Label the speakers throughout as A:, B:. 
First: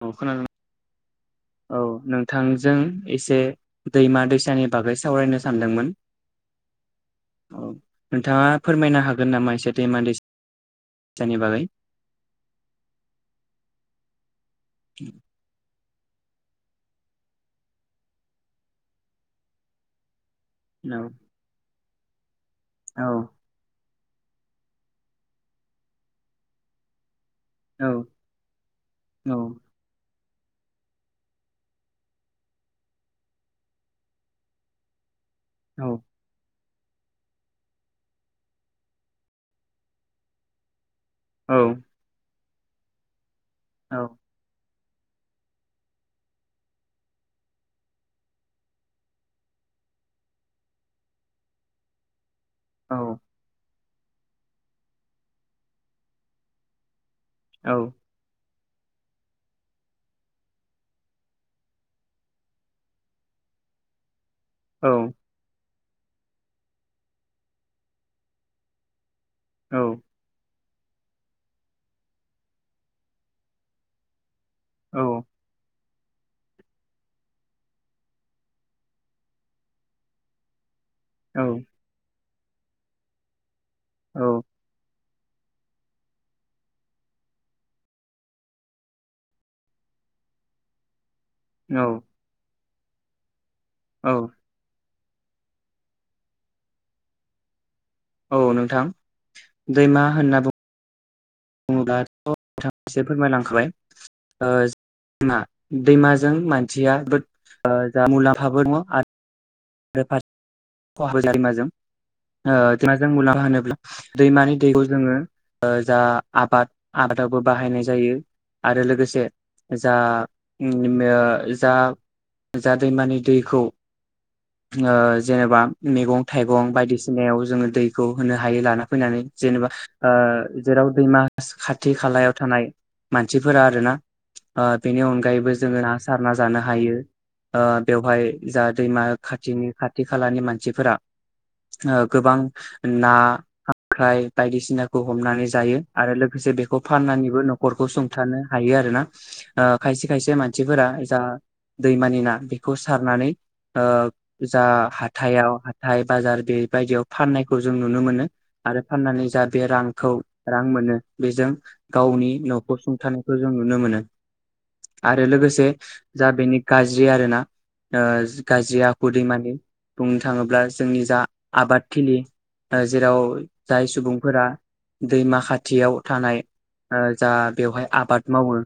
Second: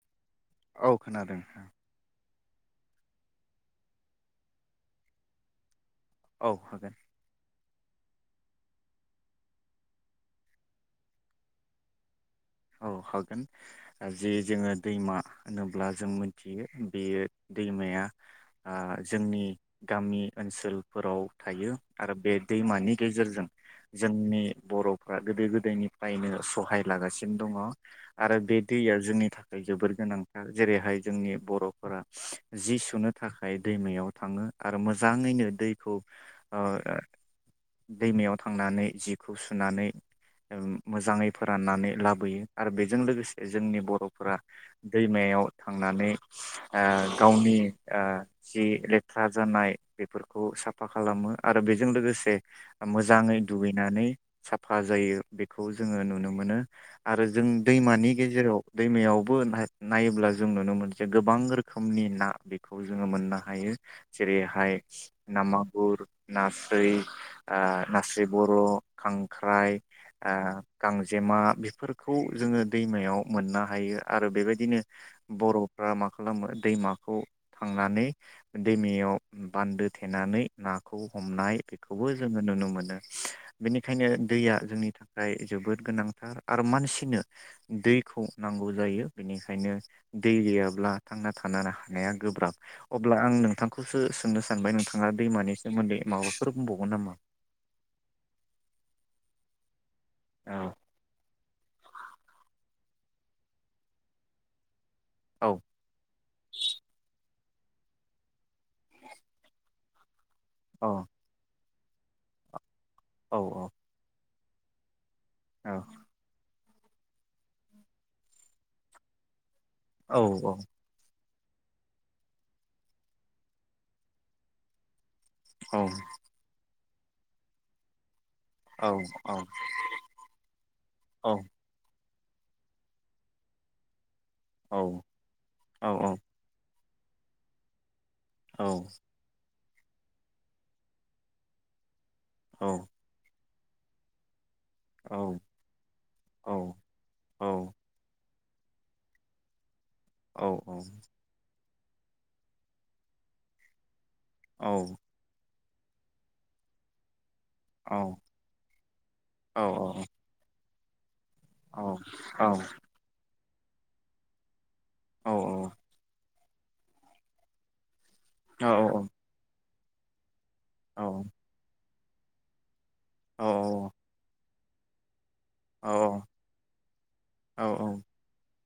A: औ।
B: औ खोनादों।
A: बिथांजों एसे दैमा दैसानि बागै सावरायनो सानदोंमोन।
B: औ हागोन।
A: औ नोंथाङा फोरमायनो हागोन नामा एसे दैमा दैसासानि बागै।
B: औ हागोन जि। जोङो दैमा होनो। अब्ला जों मिथियो बेयो दैमाया जोंनि गामि।
A: औ
B: ओनसोलफोराव थायो। आरो बे। दैमानि
A: औ
B: गेजेरजों। जोंनि बर'फ्रा गोदो गोदायनिफ्रायनो सहाय लागासिनो। दङ
A: औ
B: आरो बे दैया जोंनि
A: औ
B: थाखाय जोबोर गोनां। जेरैहाय जोंनि बर'फोरा जि सुनो थाखाय दैमायाव थाङो आरो मोजाङैनो।
A: औ
B: दैखौ। दैमायाव थांनानै जिखौ सुनानै। मोजाङै
A: औ
B: फोराननानै लाबो। यो आरो बेजों लोगोसे जोंनि बर'फोरा दैमायाव थांनानै गावनि जि लेथ्रा जानाय बेफोरखौ साफा खालामो आरो बेजों लोगोसे
A: औ
B: मोजाङै दुगै नानै साफा जायो बेखौ जोङो नुनो मोनो आरो जों
A: औ
B: दैमानि गेजेराव दैमायावबो नायोब्ला जों नुनो मोनो जे गोबां रोखोमनि ना बेखौ जोङो मोननो हायो। जेरैहाय
A: औ
B: नामा गुुर, नास्रोय ओ नास्रोय बर' खांख्राइ ओ गांजेमा बेफोर खौ जोङो दैमायाव मोननो हायो आरो बेबायदि दिनो
A: औ
B: बर' फोरा मा खालामो दैमाखौ थांनानै दैमायाव बान्दो थेनानै ना खौ हमनाय बेखौबो जोङो नुनो मोनो। बेनिखायनो
A: औ
B: दैया जोंनि था खाय जोबोद गोनांथार आ रो मानसिनो दैखौ नांगौ जायो बेनिखायनो दै गैयाब्ला थांना थानो हानाया गोब्राब। अब्ला आं नोंथां खौसो
A: औ
B: सोंनो सानबाय नोंथां। आरो दैमानि सोमोन्दै माबाफोर बुंबावगोन नामा?
A: औ नोंथां। दैमा होनना बुं
B: औ
A: बुङोब्लाथ' बिथां एसे फोरमायलांखाबाय ओ [unintelligible] दैमा
B: औ
A: दैमाजों मानसिया ओ जा मुलाम्फाबो [unintelligible] बेफार
B: औ
A: खहाबो [unintelligible] ओ [unintelligible]
B: औ
A: मुलाम्फा होनोब्ला दैमानि दैखौ जोङो ओ जा आबाद आबादावबो बाहायनाय जायो आरो लोगोसे जा
B: औ
A: [unintelligible] जा जा दैमानि दैखौ ओ जेनेबा
B: औ
A: मैगं थाइगं बायदि फिसिनायाव जोङो दैखौ होनो हायो लाना
B: औ
A: फैनानै जेनेबा ओ जेराव दैमा
B: औ
A: खाथि खालायाव थानाय मानसिफोरा आरोना। ओ बेनि अनगायैबो जोङो
B: औ
A: ना सारना जानो हायो। आ बेवहाय जा
B: औ
A: दैमा खाथिनि खाथि खालानि मानसिफोरा ओ गोबां
B: औ
A: ना खांख्राय बायदिसिनाखौ
B: औ
A: हमनानै जायो आरो लोगोसे
B: औ
A: बेखौ फाननानैबो
B: औ
A: नखरखौ सुंथानो हायो आरो ना ओ खायसे खायसे
B: औ औ
A: मानसिफोरा जा दैमानि ना बेखौ सारनानै ओ जा
B: औ
A: हाथथायाव [unintelligible] बाजार बे बायदियाव फाननाय जों
B: औ
A: नुनो मोनो आरो फाननानै जा
B: औ
A: बे रांखौ रां मोनो। बेजों
B: औ
A: गावनि नखौ
B: औ
A: सुंथानो खौ जों नुनो मोनो। आरो
B: औ
A: लोगोसे जा बेनि गाज्रि आरोना ओ
B: औ
A: गाज्रि आखु दिमान [unintelligible] थाङोब्ला जोंनि जा आबाद थिलि ओ जेराव जाय सुबुंफोरा दैमा खाथियाव थानाय ओ जा बेवहाय आबाद मावो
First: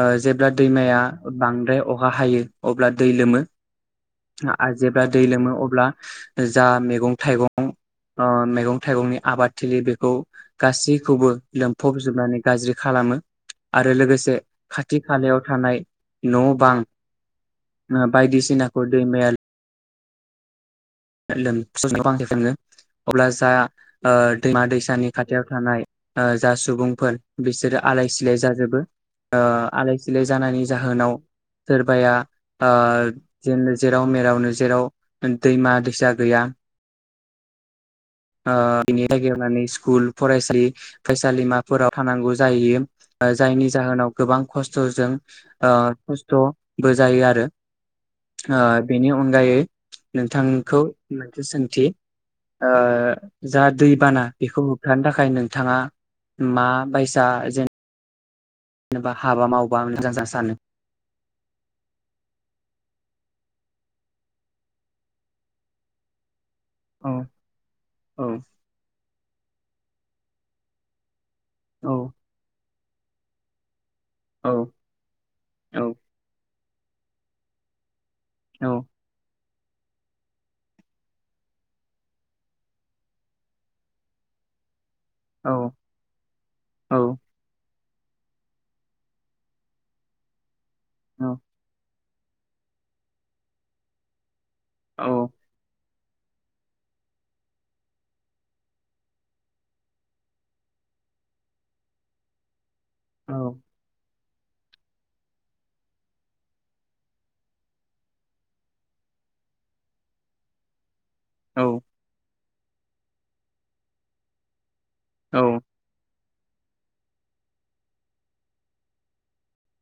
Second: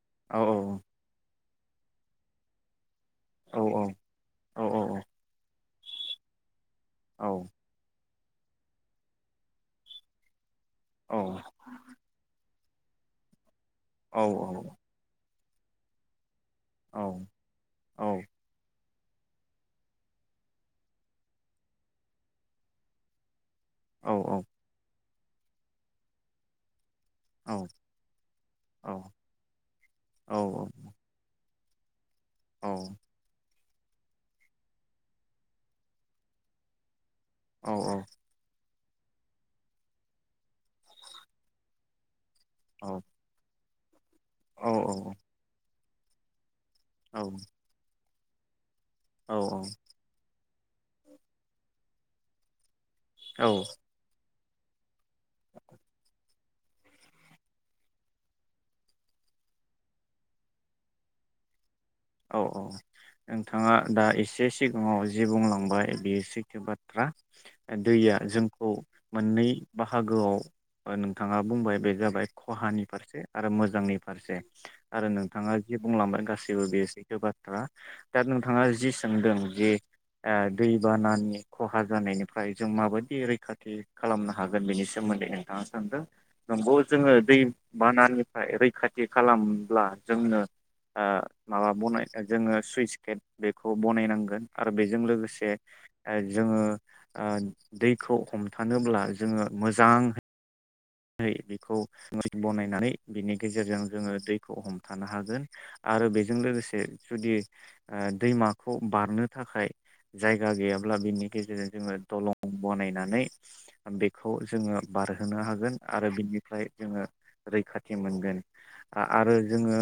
A: ओ
B: औ
A: जेब्ला दैमाया बांद्राय अखा हायो अब्ला दै लोमो [unintelligible] जेब्ला दै लोमो अ ल्बा जो जा मेगं थाइगं अ मैगं थाइगंनि आबादथिलि बेखौ गासैखौबो लोमफबजोबनानै गाज्रि खालामो आरो लोगोसे खाथि खालायाव हानाय न बां ओ बायदिसिना ग दै मेल लोमसाव [unintelligible] ओ
B: औ
A: दैमा दैसानि खाथियाव थानाय ओ जा सुबुं फोर बिसोरो आलाय सिलाय जाजोबो ओ आलाय सिलाय जानायनि जाहोनाव सोरबाया ओ जेनो जेराव मेरावनो जेराव दैमा दै सा गैया
B: औ औ
A: ओ इनि लागि माने स्कुल फरायसि फरायसालिमाफोराव थानांगौ जायैयो ओ जायनि जाहोनाव गोबां खस्थजों ओ बुस्थ बो जायो आरो ओ बेनि अनगायै नोंथां खौ मोनसे सोंथि ओ
B: औ
A: जा दैबाना बेखौ होबथानो थाखाय नोंथाङा मा बायसा जेन एबा हाबा मावबा मोजांजा सानो
B: औ औ नोंथाङा दा एसे सिगाङाव जि बुंलांबाय बेयो सै बाथ्रा
A: औ
B: दैया
A: औ
B: जोंखौ मोननै बाहागोआव ओन थाङा बुंबाय बे
A: औ
B: जाबाय खहानि फारसे आरो मोजाङै फारसे
A: औ
B: आरो नोंथाङा जि बुंलांबाय गासि बो बेस थो बाथ्रा दा नोंथाङा
A: औ
B: जि सोंदों जे ओ दैबानानि खहा जानायनिफ्राय जों माबायदि रैखाथि खालामनो हागोन बेनि सो मोन्दै
A: औ
B: नोंथाङा सानदों नंगौ
A: औ
B: जोङो दै बानानिफ्राय रैखाथि खालामब्ला जोंनो ओ
A: औ
B: [unintelligible] जोङो सुइस गेट बेखौ बनायनांगोन। आरो बेजों
A: औ
B: लोगोसे ओ जोङो ओ दैखौ हमथानोब्ला जोङो मोजां यै बेखौ बनायनानै बिनि गेजेरजों जोङो दै खौ हमथानो हागोन आरो बेजों लोगोसे जुदि ओ दैमाखौ बारनो थाखाय जायगा गैया ब्ला बिनि
A: औ
B: गेजेरजों जोङो दलं बनायनानै बेखौ जोङो
A: औ
B: बारहोनो हागोन। आरो बिनिफ्राय जोङो रैखाथि मोनगोन आ-आरो जोङो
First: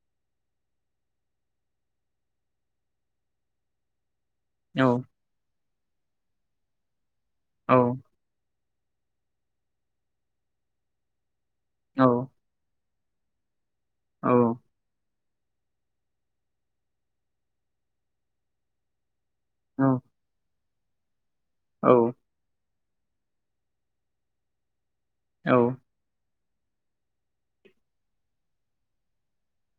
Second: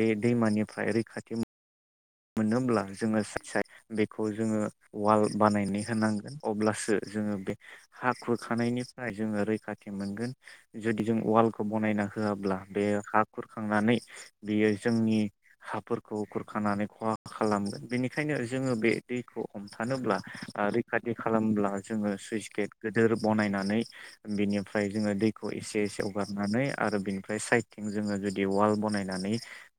B: बे दैमानिफ्राय रैखाथि मोनोब्ला जोङो सायथ सायथ बे खौ जोङो वाल बानायनायनि होनांगोन अब्लासो जोङो बे
A: औ
B: हा खुरखानायनि फ्राय जोङो रैखाथि मोनगोन। जुदि जों वाल खौ बनायना
A: औ
B: होआब्ला बे हा खुर खांनानै
A: औ
B: बियो जोंनि हाफोरखौ खुरखानानै खहा खालामगोन बेनिखायनो जोङो बे दैखौ हमथानोब्ला आरो खाथि खालामब्ला जोङो
A: औ
B: सुइस गेट गिदिर बनायनानै बिनि फ्राय जोङो दैखौ एसे एसे हगार नानै आरो बिनिफ्राय साइदथिं जोङो जुदि वाल बानायनानै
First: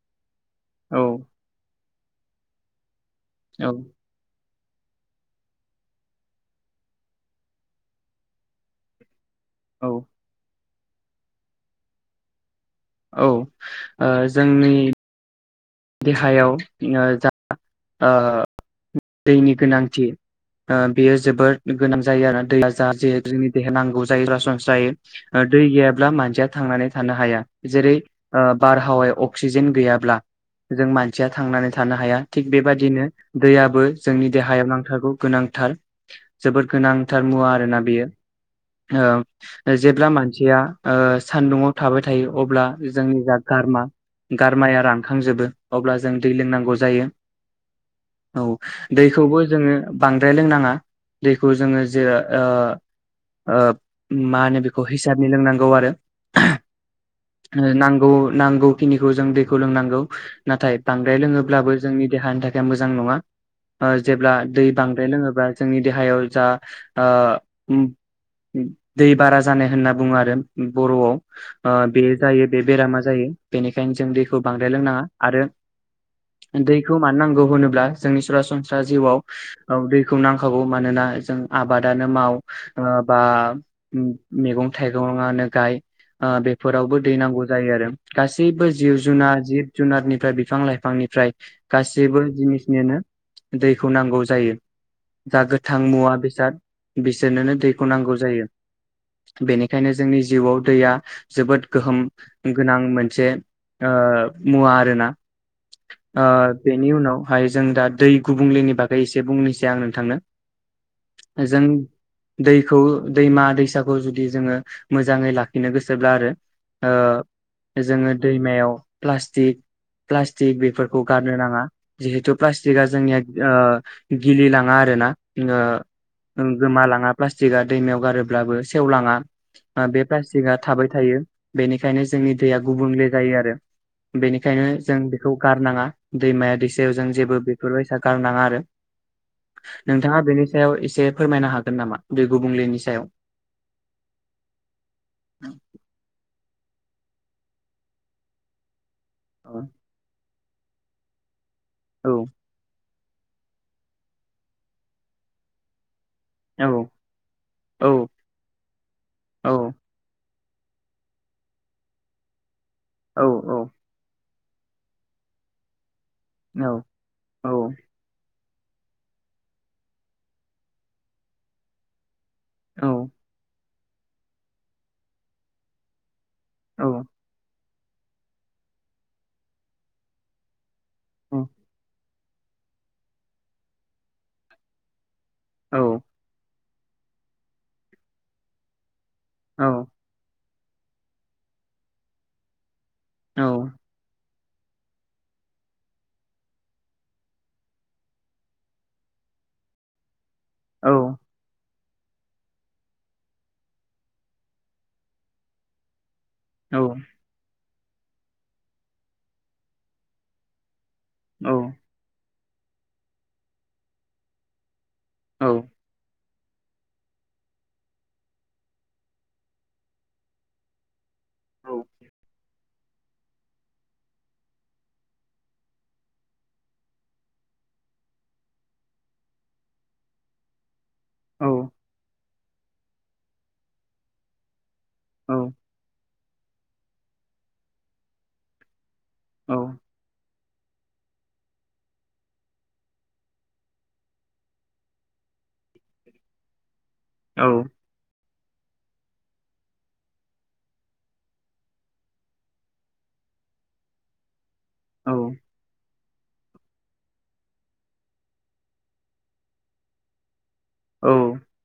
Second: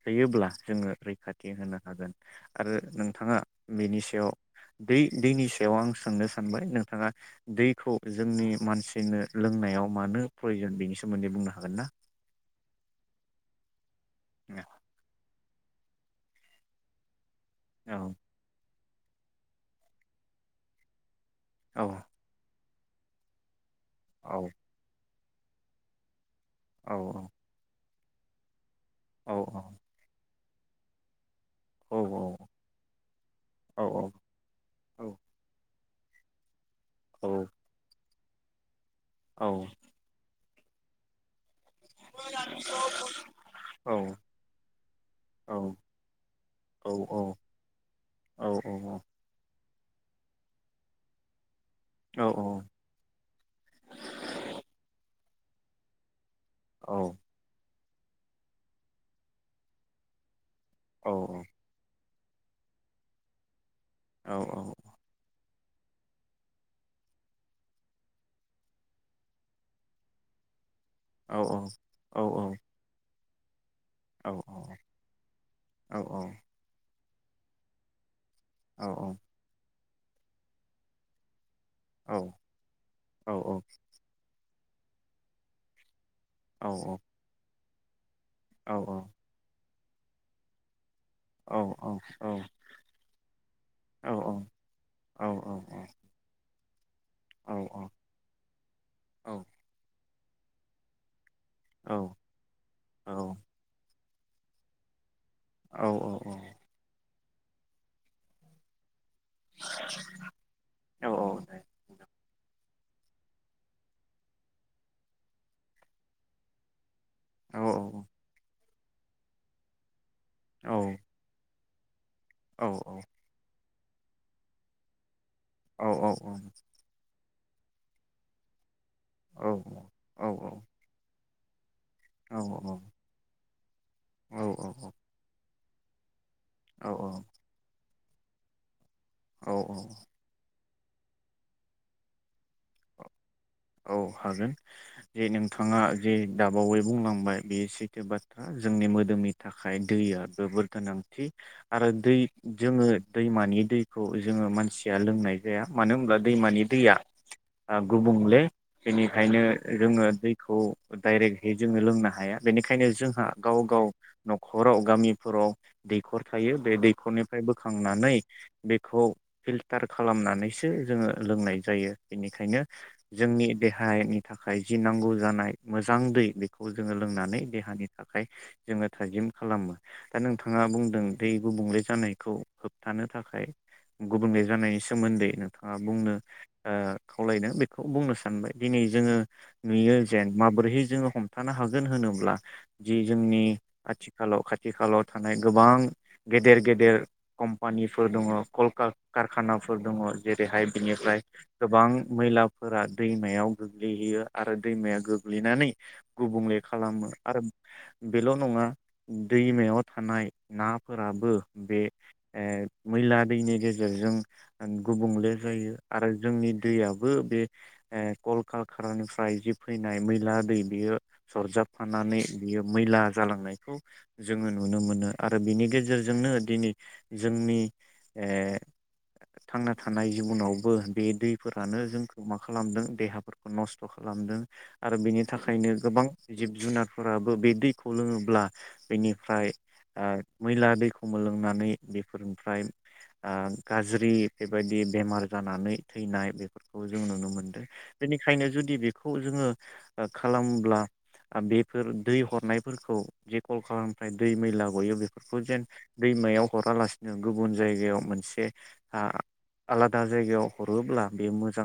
B: होयोब्ला जोङो
A: औ
B: रैखाथि होनां हागोन आरो नों थाङा बेनि
A: औ
B: सायाव दै-दैनि सायाव आं सोंनो सानबाय नोंथाङा दैखौ जोंनि मानसिनो लोंनायाव मानो प्रयजन बेनि सोमोन्दै बुंनो हागोन ना?
A: औ ओ जोंनि देहायाव जा ओ
B: औ
A: दैनि गोनांथि बेयो जोबोद
B: औ
A: गोनां जायो आरो दैया [unintelligible] देहा नांगौ जायो
B: औ
A: सरासनस्रायै दै गैयाब्ला मानसिया थांनानै थानो
B: औ
A: हाया जेरै ओ बारहावायाव
B: औ
A: अक्सिजेन गैयाब्ला जों मानसिया थांनानै
B: औ
A: थानो हाया थिग बेबादिनो
B: औ
A: दैयाबो जोंनि देहायाव नांथारगौ गोनांथार जोबोर गोनांथार
B: औ
A: मुवा आरोना बेयो।
B: औ
A: जेब्ला मान [unintelligible] सान्दुंङाव थाबाय थायो अब्ला जोंनि जा गारमा
B: औ
A: गारमाया रानखांजोबो। अब्ला जों दै लोंनांगौ जायो औ दैखौबो जोङो बांद्राय लोंनाङा दै खौ जोङो जे ओ ओ माहोनो बियो हिस [unintelligible] लोंनांगौ आरो
B: औ
A: नांगौ नांगौखिनिखौ जों दैखौ लोंनांगौ। नाथाय बांद्राय लोङोब्लाबो जोंनि देहानि थाखाय मोजां नङा। ओ जेब्ला दै बांद्राय लोङोबा जोंनि देहायाव जा आ दै बारा जानाय होनना बुङो आरो। बर'आव आ बे जायो बे बेरामा जायो। बेनिखायनो जों दैखौ बांद्राय लोंनाङा। आरो दै खौ मान नांगौ होनोब्ला जोंनि सरा सरासनस्रा जिउआव औ दैखौ नांखागौ मानोना जों आबादानो माव ओ बा मैगं थाइगङानो गाय ओ बेफोरावबो दैेनांगौ जायो आरो। गासैबो जिब जुनार जिब जुनारनिफ्राय बिफां लाइफांनि फ्राय गासैबो जिनिसनिनो दैखौ
B: औ
A: नांगौ
B: औ
A: जायो।
B: औ
A: जा
B: औ
A: गोथां मुवा बेसाद
B: औ
A: बिसोरनोनो दैखौ नांगौ जायो।
B: औ
A: बेनिखायनो जोंनि जिउआव दैया जोबोद
B: औ
A: गोहोम गोनां मोनसे ओ मुवा आरोना
B: औ औ
A: ओ बेनि उनाव ओमफाय जों दा दै गुबुंलेनि बा एसे बुंनोसै आं नोंथांनो
B: औ
A: जों दै खौ दैमा दैसाखौ जुदि जोङो मोजाङै लाखिनो गोसोब्ला आरो ओ जोङो
B: औ
A: दैमायाव प्लास्टिक प्लास्टिक बेफोरखौ गारनो नाङा। जिहेतु प्लास्टिकआ जोंनिया ओ गिलिलाङा आरो ना ओ गोमा लाङा। प्लास्टिकआ दैमायाव गारोब्लाबो सेवलाङा बे प्लास्टिकआ थाबाय थायो। बेनि खायनो जोंनि दैया गुबुंले जायो आरो। बेनिखायनो जों बेखौ गारनाङा। दैमाया दैसायाव जों जेबो बेफोरबाय सा गारनाङा आरो।
B: औ
A: नोंथाङा बेनि सायाव एसे फोरमायनो हागोन नामा बे गुबुंलेनि सायाव?
B: औ हागोन जे नोंथाङा जे दाब बावै बुंलांबाय बेयो सैथो बाथ्रा जोंनि मो जोंनि
A: औ
B: थाखाय दैया जोबोर गोनांथि। आरो
A: औ
B: दै जोङो दैमानि दैखौ जोङो मानसिया लोंनाय जाया मानो होमब्ला दैमानि
A: औ
B: दैया ओ
A: औ
B: गुबुंले बेनिखायनो
A: औ
B: जोङो दैखौ डाइरेक्टहै जोङो लोंनो हाया बेनिखाय खायनो
A: औ
B: जोंहा गाव-गाव नखराव गामिफोराव दैखर थायो
A: औ
B: बे दैखरनिफ्राय बोखांनानै बेखौ फिल्टार खालामनानैसो जोङो लोंनाय जायो। बेनिखायनो
A: औ
B: देहानि थाखाय जि नांगौ जानाय मोजां दै बेखौ जोङो
A: औ
B: लोंनानै देहानि थाखाय जोङो थाजिम खालामो दा नोंथाङा बुं दों दै गुबुंले जानाय खौ होबथानो थाखाय गुबुंले जानायनि सोमोन्दै नोंथाङा
A: औ
B: बुंनो ओ खावलायदों बे खौ बुंनो सानबाय दिनै जोङो
A: औ
B: नुयो जेन माबोरैहै जोङो हमथानो हागोन होनोब्ला जि जोंनि
A: औ
B: आथिखालाव खा थिखालाव थानाय गोबां गेदेर गेदेर कम्पानिफोर दङ कल कार-कारखानाफोर दङ। जेरैहाय
A: औ
B: बिनिफ्राय गोबां मैला फोरा दैमायाव गोग्लैहैयो आरो दैमाया गोग्लैनानै गुबुंले
A: औ
B: खालामो आरो बेल' नङा दैमायाव थानाय ना फोराबो
A: औ
B: बे ए मैला दैनि गेजेरजों गुबुंले
A: औ
B: जायो आरो जोंनि दैयाबो बे ओ कल कालकारानिफ्राय जि फैनाय मैला दै बेयो सरजाबफानानै बियो मैला जालांनायखौ जोङो नुनो मोनो आरो बिनि गेजेरजोंनो दिनै जोंनि थांना ओ थानाय जिबनावबो बे दैफोरानो जों मा खालामदों देहाफोरखौ नस्थ' खालामदों। आरो बिनि थाखायनो गोबां जिब जुनारफोराबो बे दैखौ लोङोब्ला बेनिफ्राय आ मैला दैखौ मोलोंनानै बेफोरनिफ्राय आ गाज्रि बेबायदि बेमार जानानै थैनाय बेफोरखौ जों नुनो
A: औ
B: मोनदों बेनि ओखायनो जुदि बेखौ जोङो ओ खालामब्ला बेफोर दै हरनायफोरखौ जे कल खालामफ्राय दै मैला बेङो बेफोरखौ जेन दैमायाव हरालासिनो गुबुन जायगायाव मोनसे आ आलादा जायगायाव हरोब्ला बे मोजां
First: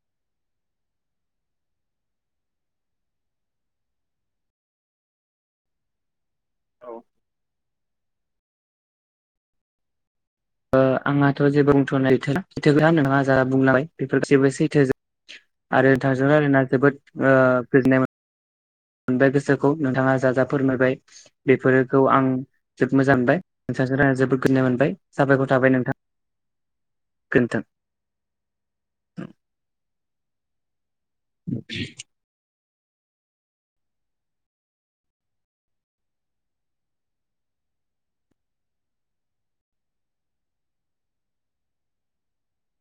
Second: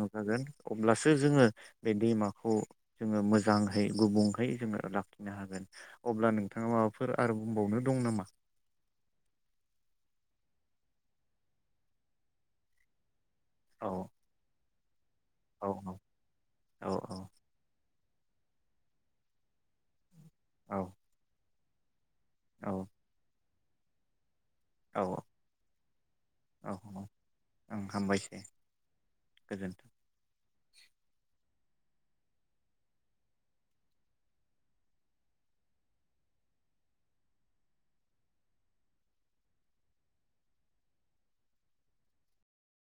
B: अब्लासो जोङो बे दैमाखौ जोङो मोजांङै गुबुंहै जोङो लाखिनो हागोन अब्ला नों नोंथाङा माबाफोर आरो बुंबावनो? दं नामा?
A: ओ आंहाथ जेबो बुंथनाय गैथला [unintelligible] जा
B: औ
A: बुंलांबाय बेफोरखौ जेबो सैथो जोब
B: औ
A: आरो
B: औ
A: थांजों रायलायना
B: औ
A: जोबोद ओ गोजोननाय मोन मोनबाय गोसोखौ नोंथाङा जा जा
B: औ
A: फोरमायबाय बेफोरो खौ आं
B: औ
A: जोब मोजां मोनबाय नोंथां‌जों राइलायना जोबोद गोजोननाय मोनबाय
B: औ
A: साबायखर थाबाय नोंथां
B: औ
A: गोजोन्थों।
B: ओं हामबायसै गोजोन
A: [unintelligible]